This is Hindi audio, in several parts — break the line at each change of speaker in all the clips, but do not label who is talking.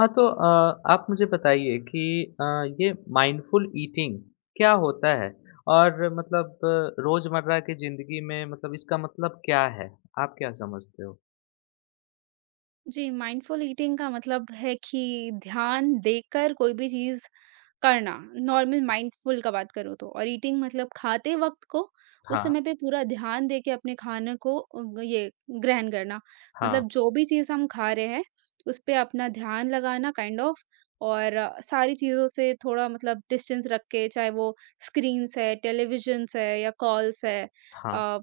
हाँ, तो आप मुझे बताइए कि अ, ये माइंडफुल ईटिंग क्या होता है? और मतलब रोज़मर्रा की ज़िंदगी में मतलब इसका मतलब क्या है? आप क्या समझते हो?
जी, माइंडफुल ईटिंग का मतलब है कि ध्यान देकर कोई भी चीज़ करना, नॉर्मल माइंडफुल का बात करो तो और ईटिंग मतलब खाते वक़्त को उस
हाँ,
समय पे पूरा ध्यान दे के अपने खाने को ये ग्रहण करना।
हाँ,
मतलब जो भी चीज़ हम खा रहे हैं, उस पे अपना ध्यान लगाना काइंड ऑफ और सारी चीज़ों से थोड़ा मतलब डिस्टेंस रख के, चाहे वो स्क्रीन्स है, टेलीविज़न्स है या कॉल्स है
हाँ,
अ,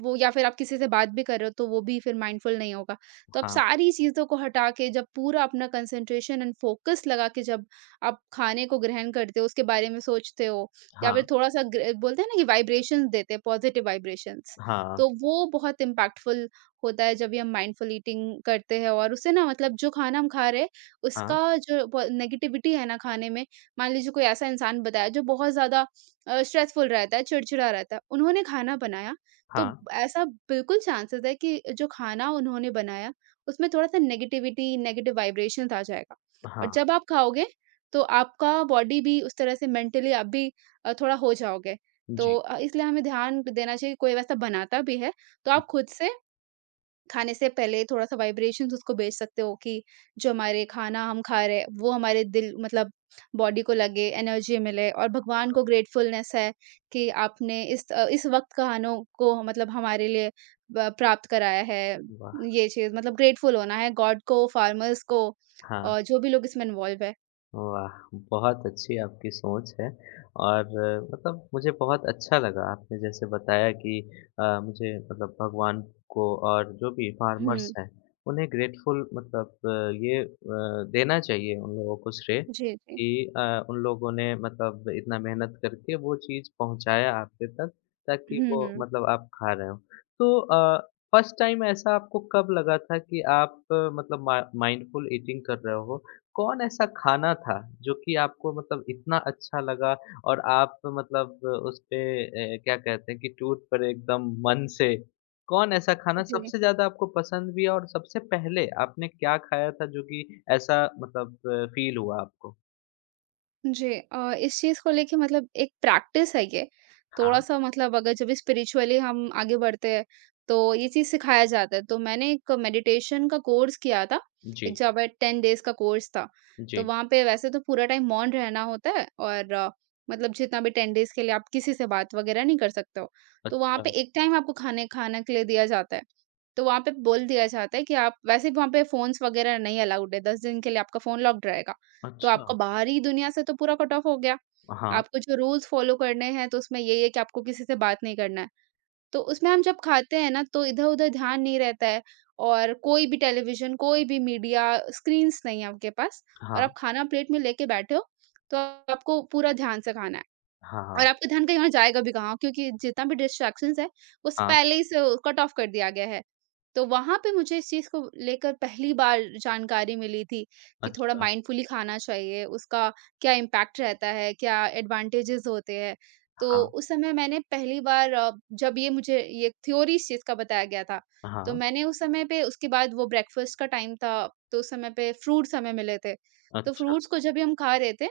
वो या फिर आप किसी से बात भी कर रहे हो तो वो भी फिर माइंडफुल नहीं होगा। तो आप
हाँ,
सारी चीज़ों को हटा के जब पूरा अपना कंसंट्रेशन एंड फ़ोकस लगा के जब आप खाने को ग्रहण करते हो, उसके बारे में सोचते हो या
हाँ,
फिर थोड़ा-सा ग्र बोलते हैं ना कि वाइब्रेशंस देते हैं, पॉज़िटिव वाइब्रेशंस।
हाँ,
तो वो बहुत इम्पैक्टफुल होता है जब भी हम माइंडफुल ईटिंग करते हैं और उससे ना मतलब जो खाना हम खा रहे हैं,
हाँ,
उसका जो प नेगेटिविटी है ना खाने में, मान लीजिए कोई ऐसा इंसान बताया जो बहुत ज़्यादा स्ट्रेसफुल रहता है, चिड़चिड़ा रहता है, उन्होंने खाना बनाया तो
हाँ,
ऐसा बिल्कुल चांसेस है कि जो खाना उन्होंने बनाया उसमें थोड़ा-सा नेगेटिविटी, नेगेटिव वाइब्रेशंस आ जाएगा और
हाँ,
जब आप खाओगे तो आपका बॉडी भी उस तरह से मेंटली आप भी थोड़ा हो जाओगे। तो
जी,
इसलिए हमें ध्यान देना चाहिए कोई वैसा बनाता भी है तो आप खुद से खाने से पहले थोड़ा-सा वाइब्रेशंस उसको भेज सकते हो कि जो हमारे खाना हम खा रहे हैं, वो हमारे दिल मतलब बॉडी को लगे, एनर्जी मिले और भगवान को ग्रेटफुलनेस है कि आपने इस इस वक़्त खानों को मतलब हमारे लिए ब प्राप्त कराया है।
वाह!
ये चीज़ मतलब ग्रेटफुल होना है गॉड को, फार्मर्स को
हाँ।
और जो भी लोग इसमें इन्वॉल्व है।
वाह! बहुत अच्छी आपकी सोच है और मतलब मुझे बहुत अच्छा लगा, आपने जैसे बताया कि मुझे मतलब भगवान को और जो भी
हुँ।
फार्मर्स हैं, उन्हें ग्रेटफुल मतलब ये देना चाहिए उन लोगों को श्रेय
जी, जी।
कि उन लोगों ने मतलब इतना मेहनत करके वो चीज़ पहुँचाया आपके तक, ताकि वो
हुँ।
मतलब आप खा रहे हो। तो फर्स्ट टाइम ऐसा आपको कब लगा था कि आप मतलब मा माइंडफुल ईटिंग कर रहे हो, कौन ऐसा खाना था जो कि आपको मतलब इतना अच्छा लगा और आप मतलब उसपे क्या कहते हैं कि टूट पड़े एकदम मन से? कौन ऐसा खाना
जी।
सबसे ज़्यादा आपको पसंद भी है और सबसे पहले आपने क्या खाया था जो कि ऐसा मतलब फ़ील हुआ आपको?
जी इस चीज़ को लेके मतलब एक प्रैक्टिस है ये।
हाँ।
थोड़ा-सा मतलब अगर जब स्पिरिचुअली हम आगे बढ़ते हैं, तो ये चीज़ सिखाया जाता है। तो मैंने एक मेडिटेशन का कोर्स किया था, एक
जी,
जब 10 डेज़ का कोर्स था। तो
जी।
वहाँ पे वैसे तो पूरा टाइम मौन रहना होता है और मतलब जितना भी 10 डेज़ के लिए आप किसी से बात वगैरह नहीं कर सकते हो। तो वहाँ
अच्छा,
पे एक टाइम आपको खाने खाना के लिए दिया जाता है। तो वहाँ पे बोल दिया जाता है कि आप वैसे वहाँ पे फ़ोन्स वगैरह नहीं अलाउड है, 10 दिन के लिए आपका फ़ोन लॉक्ड रहेगा। तो
अच्छा।
आपका बाहरी दुनिया से तो पूरा कट ऑफ हो गया।
हाँ,
आपको जो रूल्स फ़ॉलो करने हैं तो उसमें ये-ये कि आपको किसी से बात नहीं करना है। तो उसमें हम जब खाते हैं ना तो इधर-उधर ध्यान नहीं रहता है और कोई भी टेलीविज़न, कोई भी मीडिया, स्क्रीन्स नहीं है आपके पास और
हाँ,
आप खाना प्लेट में लेके बैठे हो, तो आपको पूरा ध्यान से खाना है।
हाँ,
और
हाँ,
आपका ध्यान कहीं और जाएगा भी कहाँ क्योंकि जितना भी डिस्ट्रैक्शंस है, उस
हाँ,
पहले ही से कट ऑफ कर दिया गया है। तो वहाँ पे मुझे इस चीज़ को लेकर पहली बार जानकारी मिली थी कि थोड़ा
अच्छा,
माइंडफुली खाना चाहिए, उसका क्या इम्पैक्ट रहता है, क्या एडवांटेजेस होते हैं। तो
हाँ,
उस समय मैंने पहली बार जब ये मुझे ये थ्योरी इस चीज़ का बताया गया था, तो
हाँ,
मैंने उस समय पे उसके बाद वो ब्रेकफ़ास्ट का टाइम था, तो उस समय पे फ्रूट्स हमें मिले थे। तो
अच्छा,
फ्रूट्स को जब भी हम खा रहे थे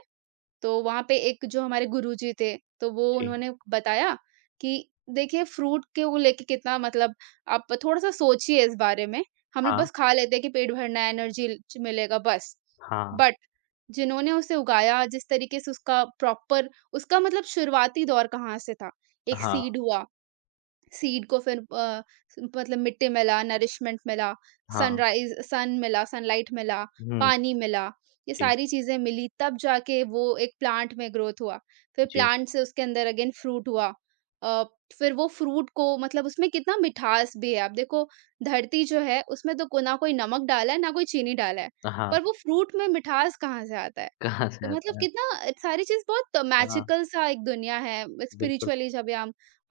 तो वहाँ पे एक जो हमारे गुरुजी थे, तो वो
जी,
उन्होंने बताया कि देखिए फ्रूट को लेके कितना मतलब आप थोड़ा-सा सोचिए इस बारे में। हम लोग
हाँ,
बस खा लेते हैं कि पेट भरना है, एनर्जी च मिलेगा बस।
हाँ,
बट जिन्होंने उसे उगाया, जिस तरीके से उसका प्रॉपर उसका मतलब शुरुआती दौर कहाँ से था? एक
हाँ,
सीड हुआ सीड को फिर मतलब मिट्टी मिला, नरिशमेंट मिला,
हाँ,
सनराइज़ सन मिला, सनलाइट मिला,
हुँ,
पानी मिला, ये
जी,
सारी चीज़ें मिली तब जाके वो एक प्लांट में ग्रोथ हुआ। फिर
जी,
प्लांट से उसके अंदर अगेन फ्रूट हुआ। अ, फिर वो फ्रूट को मतलब उसमें कितना मिठास भी है, आप देखो धरती जो है उसमें तो को ना कोई नमक डाला है, ना कोई चीनी डाला है,
हाँ।
पर वो फ्रूट में मिठास कहाँ से आता है?
कहाँ से
तो मतलब
आता है?
कितना सारी चीज़ बहुत
हाँ,
मैजिकल सा एक दुनिया है
बिल्कुल।
स्पिरिचुअली जब या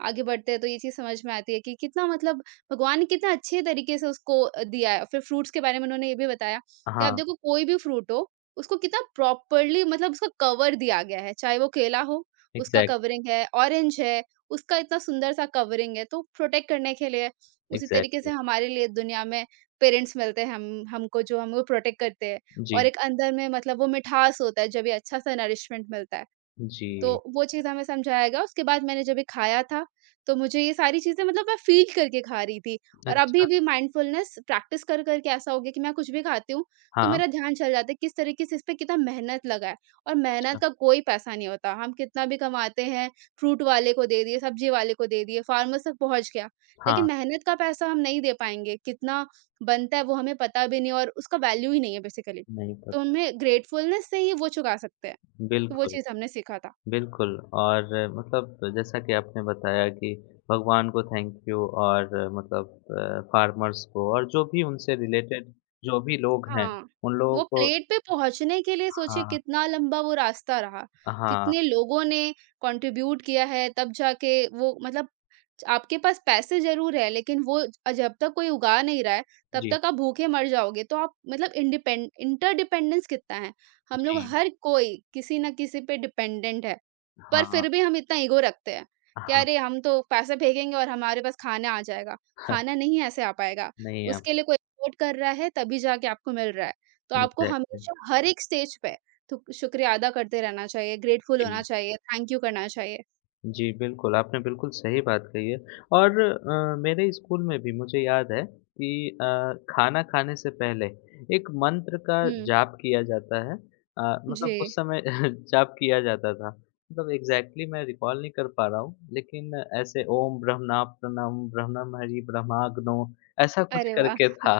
आगे बढ़ते हैं तो ये चीज़ समझ में आती है कि कितना मतलब भगवान ने कितना अच्छे तरीके से उसको दिया है। फिर फ्रूट्स के बारे में उन्होंने ये भी बताया कि आप
हाँ,
देखो कोई भी फ्रूट हो, उसको कितना प्रॉपर्ली मतलब उसका कवर दिया गया है, चाहे वो केला हो, उसका
एग्ज़ैक्ट
कवरिंग है, ऑरेंज है, उसका इतना सुंदर सा कवरिंग है, तो प्रोटेक्ट करने के लिए उसी तरीके से
एग्ज़ैक्टली।
हमारे लिए दुनिया में पेरेंट्स मिलते हैं हम हमको जो हमको प्रोटेक्ट करते हैं और
जी,
एक अंदर में मतलब वो मिठास होता है जब ये अच्छा सा नरिशमेंट मिलता है। तो
जी।
वो चीज़ हमें समझाया गया। उसके बाद मैंने जब ये खाया था, तो मुझे ये सारी चीज़ें मतलब मैं फ़ील करके खा रही थी और अभी
अच्छा।
भी माइंडफुलनेस प्रैक्टिस कर के ऐसा हो गया कि मैं कुछ भी खाती हूँ, तो
हाँ,
मेरा ध्यान चला जाता है किस तरीके से इस पे कितना मेहनत लगा है और
अच्छा।
मेहनत का कोई पैसा नहीं होता। हम कितना भी कमाते हैं, फ्रूट वाले को दे दिए, सब्जी वाले को दे दिए, फार्मर्स तक पहुँच गया,
हाँ,
लेकिन मेहनत का पैसा हम नहीं दे पाएँगे। कितना बनता है वो हमें पता भी नहीं और उसका वैल्यू ही नहीं है बेसिकली।
नहीं
तो
पता।
हमें ग्रेटफुलनेस से ही वो चुका सकते हैं। तो वो
बिल्कुल,
चीज़ हमने सीखा था।
बिल्कुल और मतलब जैसा कि आपने बताया कि भगवान को थैंक यू और मतलब फ़ार्मर्स को और जो भी उनसे रिलेटेड जो भी लोग हैं,
हाँ,
उन लोगों
वो
को।
प्लेट पे पहुँचने के लिए सोचिए
हाँ,
कितना लंबा वो रास्ता रहा,
हाँ।
कितने लोगों ने कंट्रीब्यूट किया है तब जाके वो मतलब आपके पास पैसे ज़रूर है, लेकिन वो जब तक कोई उगा नहीं रहा है, तब
जी,
तक आप भूखे मर जाओगे। तो आप मतलब इंडिपेंड इंटरडिपेंडेंस कितना है। हम लोग
जी।
हर कोई किसी ना किसी पे डिपेंडेंट है, पर
हाँ,
फिर भी हम इतना ईगो रखते हैं कि
हाँ।
अरे हम तो पैसे फेंकेंगे और हमारे पास खाना आ जाएगा। खाना नहीं ऐसे आ पाएगा,
नहीं, आप
उसके लिए कोई एफर्ट कर रहा है तभी जाके आपको मिल रहा है। तो आपको
एग्ज़ैक्टली।
हमेशा हर एक स्टेज पे थु शुक्रिया अदा करते रहना चाहिए, ग्रेटफुल होना
जी।
चाहिए, थैंक यू करना चाहिए।
जी, बिल्कुल, आपने बिल्कुल सही बात कही है और मेरे स्कूल में भी मुझे याद है कि खाना खाने से पहले एक मंत्र का
हुँ,
जाप किया जाता है।
जी।
मतलब उस समय जाप किया जाता था। मतलब एग्ज़ैक्टली मैं रिकॉल नहीं कर पा रहा हूँ, लेकिन ऐसे ओम ब्रह्मणा प्रणम ब्रह्मणम हरि ब्रह्माग्नो ऐसा कुछ
अरे वाह!
करके था।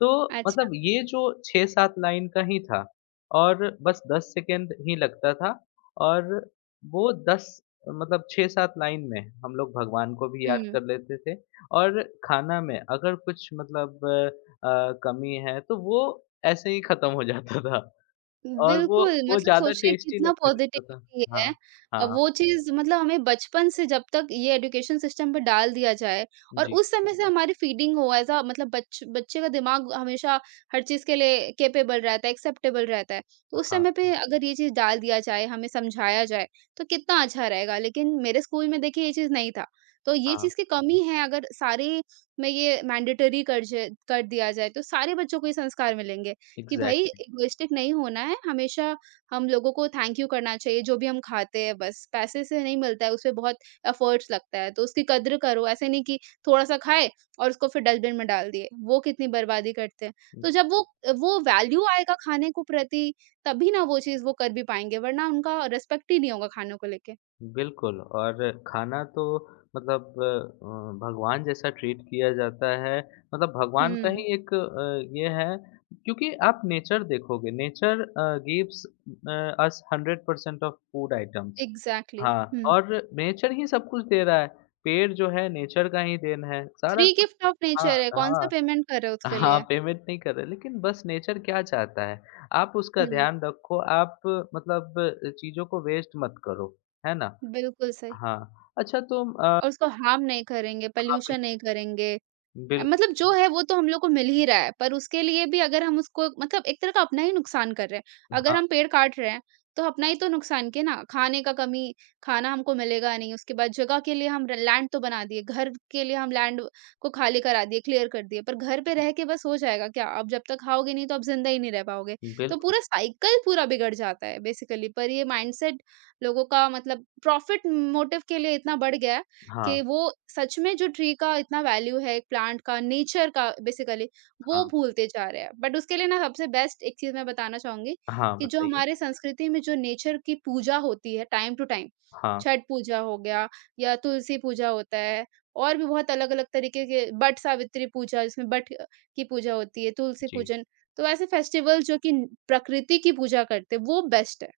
तो
अच्छा।
मतलब ये जो 6-7 लाइन का ही था और बस 10 सेकंड ही लगता था, और वो 10 मतलब 6-7 लाइन में हम लोग भगवान को भी याद
हुँ।
कर लेते थे और खाना में अगर कुछ मतलब कमी है तो वो ऐसे ही खत्म हो जाता था और वो
बिल्कुल,
वो
मतलब
ज़्यादा
सोचिए
टेस्टी
कितना
लगने लगता था।
पॉज़िटिविटी
हाँ,
है।
हाँ।
वो चीज़ मतलब हमें बचपन से जब तक ये एजुकेशन सिस्टम पे डाल दिया जाए और
जी,
उस समय से हमारी फीडिंग हो ऐसा मतलब बच बच्चे का दिमाग हमेशा हर चीज़ के लिए कैपेबल रहता है, एक्सेप्टेबल रहता है। तो उस
हाँ,
समय पे अगर ये चीज़ डाल दिया जाए, हमें समझाया जाए, तो कितना अच्छा रहेगा। लेकिन मेरे स्कूल में देखिए ये चीज़ नहीं था। तो ये
हाँ।
चीज़ की कमी है अगर सारे में ये मैंडेटरी कर दिया जाए, तो सारे बच्चों को ये संस्कार मिलेंगे। कि भाई
एग्ज़ैक्टली।
इगोइस्टिक नहीं होना है, हमेशा हम लोगों को थैंक यू करना चाहिए, जो भी हम खाते हैं बस। पैसे से नहीं मिलता है, उसपे बहुत एफर्ट्स लगता है, तो उसकी कद्र करो, ऐसे नहीं कि थोड़ा-सा खाए और उसको फिर डस्टबिन में डाल दिए, वो कितनी बर्बादी करते हैं। तो जब वो वैल्यू आएगा खाने को प्रति, तभी ना वो चीज़ वो कर भी पाएँगे, वरना उनका रिस्पेक्ट ही नहीं होगा खानों को लेके।
बिल्कुल और खाना तो मतलब भगवान जैसा ट्रीट किया जाता है। मतलब भगवान का
हुँ,
ही एक ये है क्योंकि आप नेचर देखोगे, nature gives us 100% of food items.
Exactly
हाँ,
हुँ।
और नेचर ही सब कुछ दे रहा है। पेड़ जो है नेचर का ही देन है। सारा
फ्री
कुछ
गिफ्ट ऑफ
हाँ,
नेचर है, कौन-सा
हाँ।
पेमेंट कर रहे हो उसके
हाँ,
लिए?
पेमेंट नहीं कर रहे, लेकिन बस नेचर क्या चाहता है, आप उसका
हुँ,
ध्यान रखो, आप मतलब चीज़ों को वेस्ट मत करो, है ना?
बिल्कुल सही।
हाँ, अच्छा तो
और उसको हार्म नहीं करेंगे,
हाँ, बिल
पॉल्यूशन नहीं करेंगे।
बिल्कुल,
मतलब जो है वो तो हम लोग को मिल ही रहा है, पर उसके लिए भी अगर हम उसको मतलब एक तरह का अपना ही नुकसान कर रहे हैं। अगर हम
हाँ
पेड़ काट रहे हैं, तो अपना ही तो नुकसान के ना। खाने का कमी खाना हमको मिलेगा नहीं, उसके बाद जगह के लिए हम र लैंड तो बना दिए, घर के लिए हम लैंड को खाली करा दिए, क्लियर कर दिए, पर घर
जी,
पे रह के बस हो जाएगा क्या? आप जब तक खाओगे नहीं तो आप ज़िंदा ही नहीं रह पाओगे। तो
बिल्कुल,
पूरा साइकिल पूरा बिगड़ जाता है बेसिकली, पर ये माइंडसेट लोगों का मतलब प्रॉफ़िट मोटिव के लिए इतना बढ़ गया है कि
हाँ,
वो सच में जो ट्री का इतना वैल्यू है, एक प्लांट का, नेचर का बेसिकली
हाँ,
वो भूलते जा रहे हैं। बट उसके लिए ना सबसे बेस्ट एक चीज़ मैं बताना चाहूँगी
हाँ
कि जो
बताइए?
हमारे संस्कृति में जो नेचर की पूजा होती है टाइम टू टाइम,
हाँ,
छठ पूजा हो गया या तुलसी पूजा होता है और भी बहुत अलग-अलग तरीके के बट सावित्री पूजा जिसमें बट की पूजा होती है, तुलसी
जी,
पूजन। तो ऐसे फेस्टिवल जो कि प्रकृति की पूजा करते हैं वो बेस्ट है।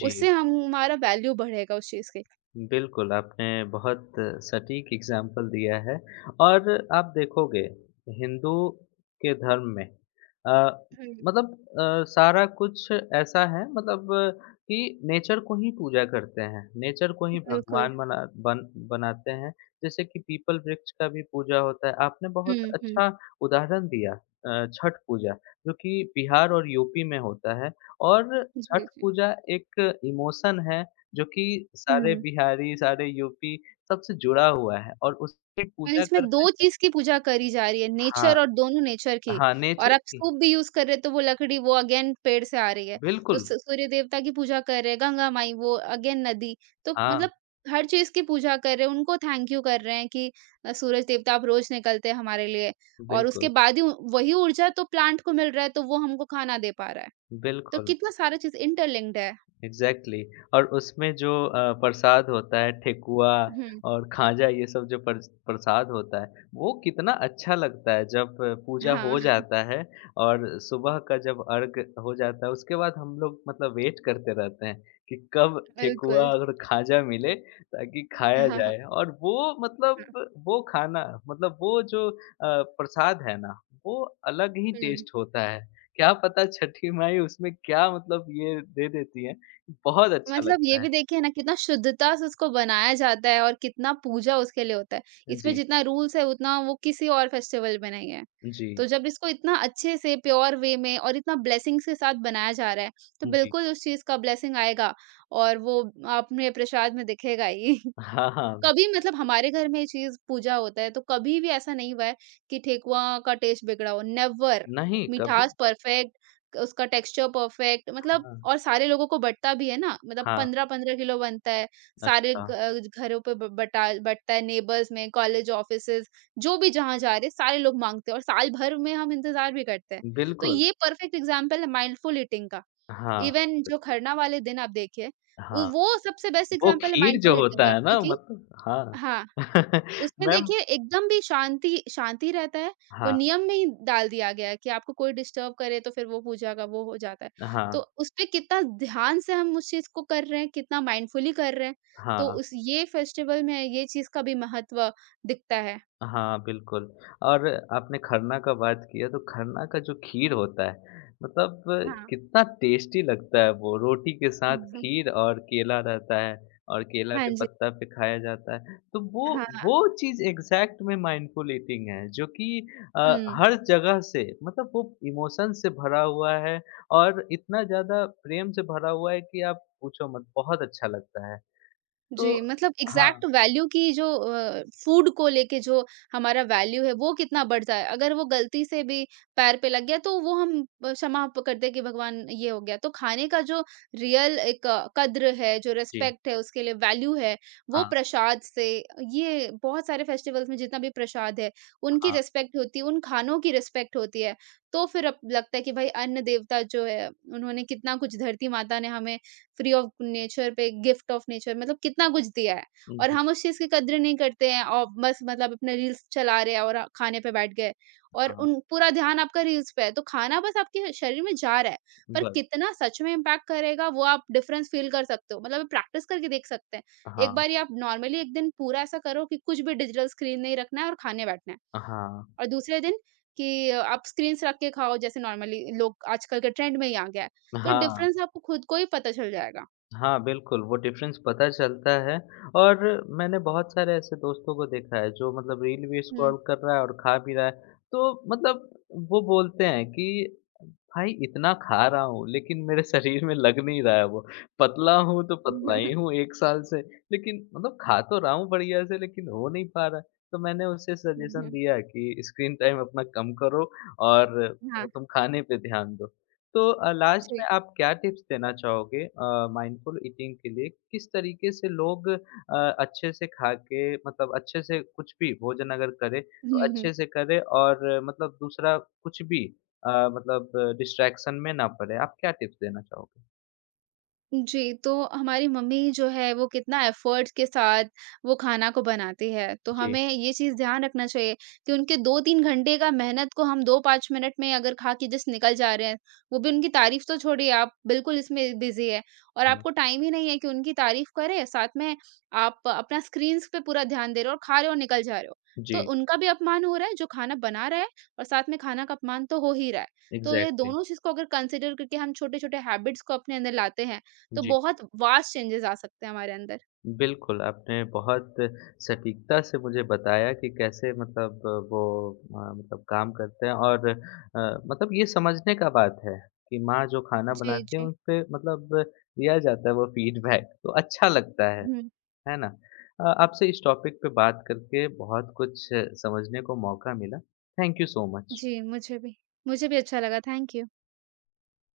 जी।
उससे हम हमारा वैल्यू बढ़ेगा उस चीज़ के।
बिल्कुल, आपने बहुत सटीक एग्ज़ाम्पल दिया है और आप देखोगे हिंदू के धर्म में अ,
हुँ,
मतलब सारा कुछ ऐसा है मतलब कि नेचर को ही पूजा करते हैं, नेचर को ही
बिल्कुल।
भगवान बन बनाते हैं, जैसे कि पीपल वृक्ष का भी पूजा होता है। आपने बहुत
हुँ, हुँ।
अच्छा उदाहरण दिया, छठ पूजा जो कि बिहार और यूपी में होता है और
जी,
छठ
जी।
पूजा एक इमोशन है जो कि सारे
हुँ।
बिहारी, सारे यूपी सबसे जुड़ा हुआ है और उसकी
और
पूजा
इसमें
करते हैं।
2 चीज़ की पूजा करी जा रही है,
हाँ,
नेचर और दोनों नेचर की।
हाँ, नेचर
और आप
की
स्तूप भी यूज़ कर रहे हो तो वो लकड़ी वो अगेन पेड़ से आ रही है। तो
बिल्कुल।
स सूर्य देवता की पूजा कर रहे हैं, गंगा माई वो अगेन नदी। तो
हाँ,
मतलब हर चीज़ की पूजा कर रहे हैं, उनको थैंक यू कर रहे हैं कि सूरज देवता आप रोज़ निकलते हैं हमारे लिए। और उसके
बिल्कुल,
बाद ही वही ऊर्जा तो प्लांट को मिल रहा है तो वो हमको खाना दे पा रहा है। तो
बिल्कुल।
कितना सारा चीज़ इंटरलिंक्ड है।
एग्ज़ैक्टली और उसमें जो प्रसाद होता है, ठेकुआ
हुँ।
और खाजा, ये सब जो प्रसाद होता है, वो कितना अच्छा लगता है जब पूजा हो
हाँ,
जाता है और सुबह का जब अर्घ हो जाता है, उसके बाद हम लोग मतलब वेट करते रहते हैं कि कब ठेकुआ
बिल्कुल।
और खाजा मिले ताकि खाया
हाँ, हाँ,
जाए, और वो
हाँ।
मतलब वो खाना मतलब वो जो प्रसाद है ना, वो अलग ही
हुँ।
टेस्ट होता है। क्या पता छठी माई उसमें क्या मतलब ये दे देती है, बहुत अच्छा
मतलब ये
लगता है।
भी देखिए ना कितना शुद्धता से उसको बनाया जाता है और कितना पूजा उसके लिए होता है। इसमें
जी,
जितना रूल्स है उतना वो किसी और फेस्टिवल में नहीं है।
जी,
तो जब इसको इतना अच्छे से प्योर वे में और इतना ब्लेसिंग्स के साथ बनाया जा रहा है, तो
जी।
बिल्कुल उस चीज़ का ब्लेसिंग आएगा और वो अपने प्रसाद में दिखेगा ही।
हाँ, हाँ।
कभी मतलब हमारे घर में ये चीज़ पूजा होता है, तो कभी भी ऐसा नहीं हुआ है कि ठेकुआ का टेस्ट बिगड़ा हो, नेवर
नहीं, कभी
मिठास परफेक्ट, उसका टेक्सचर परफेक्ट मतलब
हाँ,
और सारे लोगों को बँटता भी है ना, मतलब
हाँ,
15-15 किलो बनता है, सारे
अच्छा।
घ अ, घरों पे ब बँटा बँटता है, नेबर्स में, कॉलेज ऑफिसेज़, जो भी जहाँ जा रहे, सारे लोग माँगते हैं और साल भर में हम इंतज़ार भी करते हैं। तो
बिल्कुल,
ये परफेक्ट एग्ज़ाम्पल है माइंडफुल ईटिंग का।
हाँ,
इवन जो खरना वाले दिन आप देखिए, उ
हाँ।
वो सबसे बेस्ट
वो
एग्ज़ाम्पल है
खीर जो
माइंडफुल ईटिंग
होता
का
है ना,
क्योंकि
मतलब हाँ।
हाँ, उसमें
मैम
देखिए एकदम भी शांति शांति रहता है, वो
हाँ,
नियम में ही डाल दिया गया है कि आपको कोई डिस्टर्ब करे तो फिर वो पूजा का वो हो जाता है।
हाँ,
तो उसपे कितना ध्यान से हम उस चीज़ को कर रहे हैं, कितना माइंडफुली कर रहे हैं, तो
हाँ।
उस ये फेस्टिवल में ये चीज़ का भी महत्व दिखता है।
हाँ, बिल्कुल और आपने खरना का बात किया तो खरना का जो खीर होता है, मतलब
हाँ।
कितना टेस्टी लगता है वो, रोटी के साथ
हम्म,
खीर और केला रहता है और केला
हाँ
के
जी।
पत्ता पे खाया जाता है। तो वो
हाँ,
वो चीज़ एग्ज़ैक्ट में माइंडफुल ईटिंग है जो कि
हुँ।
हर जगह से मतलब वो इमोशन से भरा हुआ है और इतना ज़्यादा प्रेम से भरा हुआ है कि आप पूछो मत, बहुत अच्छा लगता है।
जी,
तो
मतलब
हाँ,
एग्ज़ैक्ट वैल्यू की जो फूड को लेके जो हमारा वैल्यू है, वो कितना बढ़ जाए। अगर वो गलती से भी पैर पे लग गया, तो वो हम क्षमा प करते हैं कि भगवान ये हो गया। तो खाने का जो रियल एक कद्र है, जो
जी।
रिस्पेक्ट है, उसके लिए वैल्यू है, वो
हाँ,
प्रसाद से ये बहुत सारे फेस्टिवल्स में जितना भी प्रसाद है, उनकी
हाँ।
रिस्पेक्ट होती है, उन खानों की रिस्पेक्ट होती है। तो फिर अब लगता है कि भाई अन्न देवता जो है, उन्होंने कितना कुछ धरती माता ने हमें फ्री ऑफ नेचर पे गिफ्ट ऑफ नेचर मतलब कितना कुछ दिया है और
जी,
हम उस चीज की कद्र नहीं करते हैं और बस मतलब अपने रील्स चला रहे हैं और खाने पे बैठ गए और
हाँ,
उन पूरा ध्यान आपका रील्स पे है तो खाना बस आपके शरीर में जा रहा है पर
बस।
कितना सच में इम्पैक्ट करेगा वो आप डिफरेंस फील कर सकते हो मतलब प्रैक्टिस करके देख सकते हैं
हाँ,
एक बार आप नॉर्मली एक दिन पूरा ऐसा करो कि कुछ भी डिजिटल स्क्रीन नहीं रखना है और खाने बैठना है
हाँ,
और दूसरे दिन कि आप स्क्रीन रख के खाओ जैसे नॉर्मली लोग आजकल के ट्रेंड में ही आ गया है तो
हाँ,
डिफरेंस आपको खुद को ही पता चल जाएगा।
हाँ, बिल्कुल वो डिफरेंस पता चलता है और मैंने बहुत सारे ऐसे दोस्तों को देखा है जो मतलब रील भी
हुँ।
स्क्रॉल कर रहा है और खा भी रहा है। तो मतलब वो बोलते हैं कि भाई इतना खा रहा हूँ, लेकिन मेरे शरीर में लग नहीं रहा है वो। पतला हूँ तो पतला ही हूँ 1 साल से, लेकिन मतलब खा तो रहा हूँ बढ़िया से, लेकिन हो नहीं पा रहा है। तो मैंने उसे सजेशन दिया कि स्क्रीन टाइम अपना कम करो और
हाँ,
तुम खाने पे ध्यान दो। तो लास्ट में
जी।
आप क्या टिप्स देना चाहोगे माइंडफुल ईटिंग के लिए? किस तरीके से लोग अच्छे से खा के मतलब अच्छे से कुछ भी भोजन अगर करें, तो
हुँ, हुँ।
अच्छे से करें और मतलब दूसरा कुछ भी मतलब डिस्ट्रैक्शन में ना पड़े। आप क्या टिप्स देना चाहोगे?
जी, तो हमारी मम्मी जो है वो कितना एफ़र्ट्स के साथ वो खाना को बनाती है। तो
जी,
हमें ये चीज़ ध्यान रखना चाहिए कि उनके 2-3 घंटे का मेहनत को हम 2-5 मिनट में अगर खा के जस्ट निकल जा रहे हैं, वो भी उनकी तारीफ़ तो छोड़िए आप बिल्कुल इसमें बिज़ी है और
हाँ।
आपको टाइम ही नहीं है कि उनकी तारीफ़ करें, साथ में आप अपना स्क्रीन्स पे पूरा ध्यान दे रहे हो और खा रहे हो और निकल जा रहे हो। तो
जी,
उनका भी अपमान हो रहा है जो खाना बना रहा है और साथ में खाना का अपमान तो हो ही रहा है। तो ये
एग्ज़ैक्टली।
दोनों चीज़ को अगर कंसीडर करके हम छोटे-छोटे हैबिट्स को अपने अंदर लाते हैं तो
जी,
बहुत वास्ट चेंजेस आ सकते हैं हमारे अंदर।
बिल्कुल, आपने बहुत सटीकता से मुझे बताया कि कैसे मतलब वो मतलब काम करते हैं और मतलब ये समझने का बात है कि माँ जो खाना
जी,
बनाती हैं
जी।
उसपे मतलब दिया जाता है वो फ़ीडबैक तो अच्छा लगता
हुँ।
है ना? आपसे इस टॉपिक पे बात करके बहुत कुछ समझने को मौका मिला। Thank you so much.
जी, मुझे भी। मुझे भी अच्छा लगा, थैंक यू।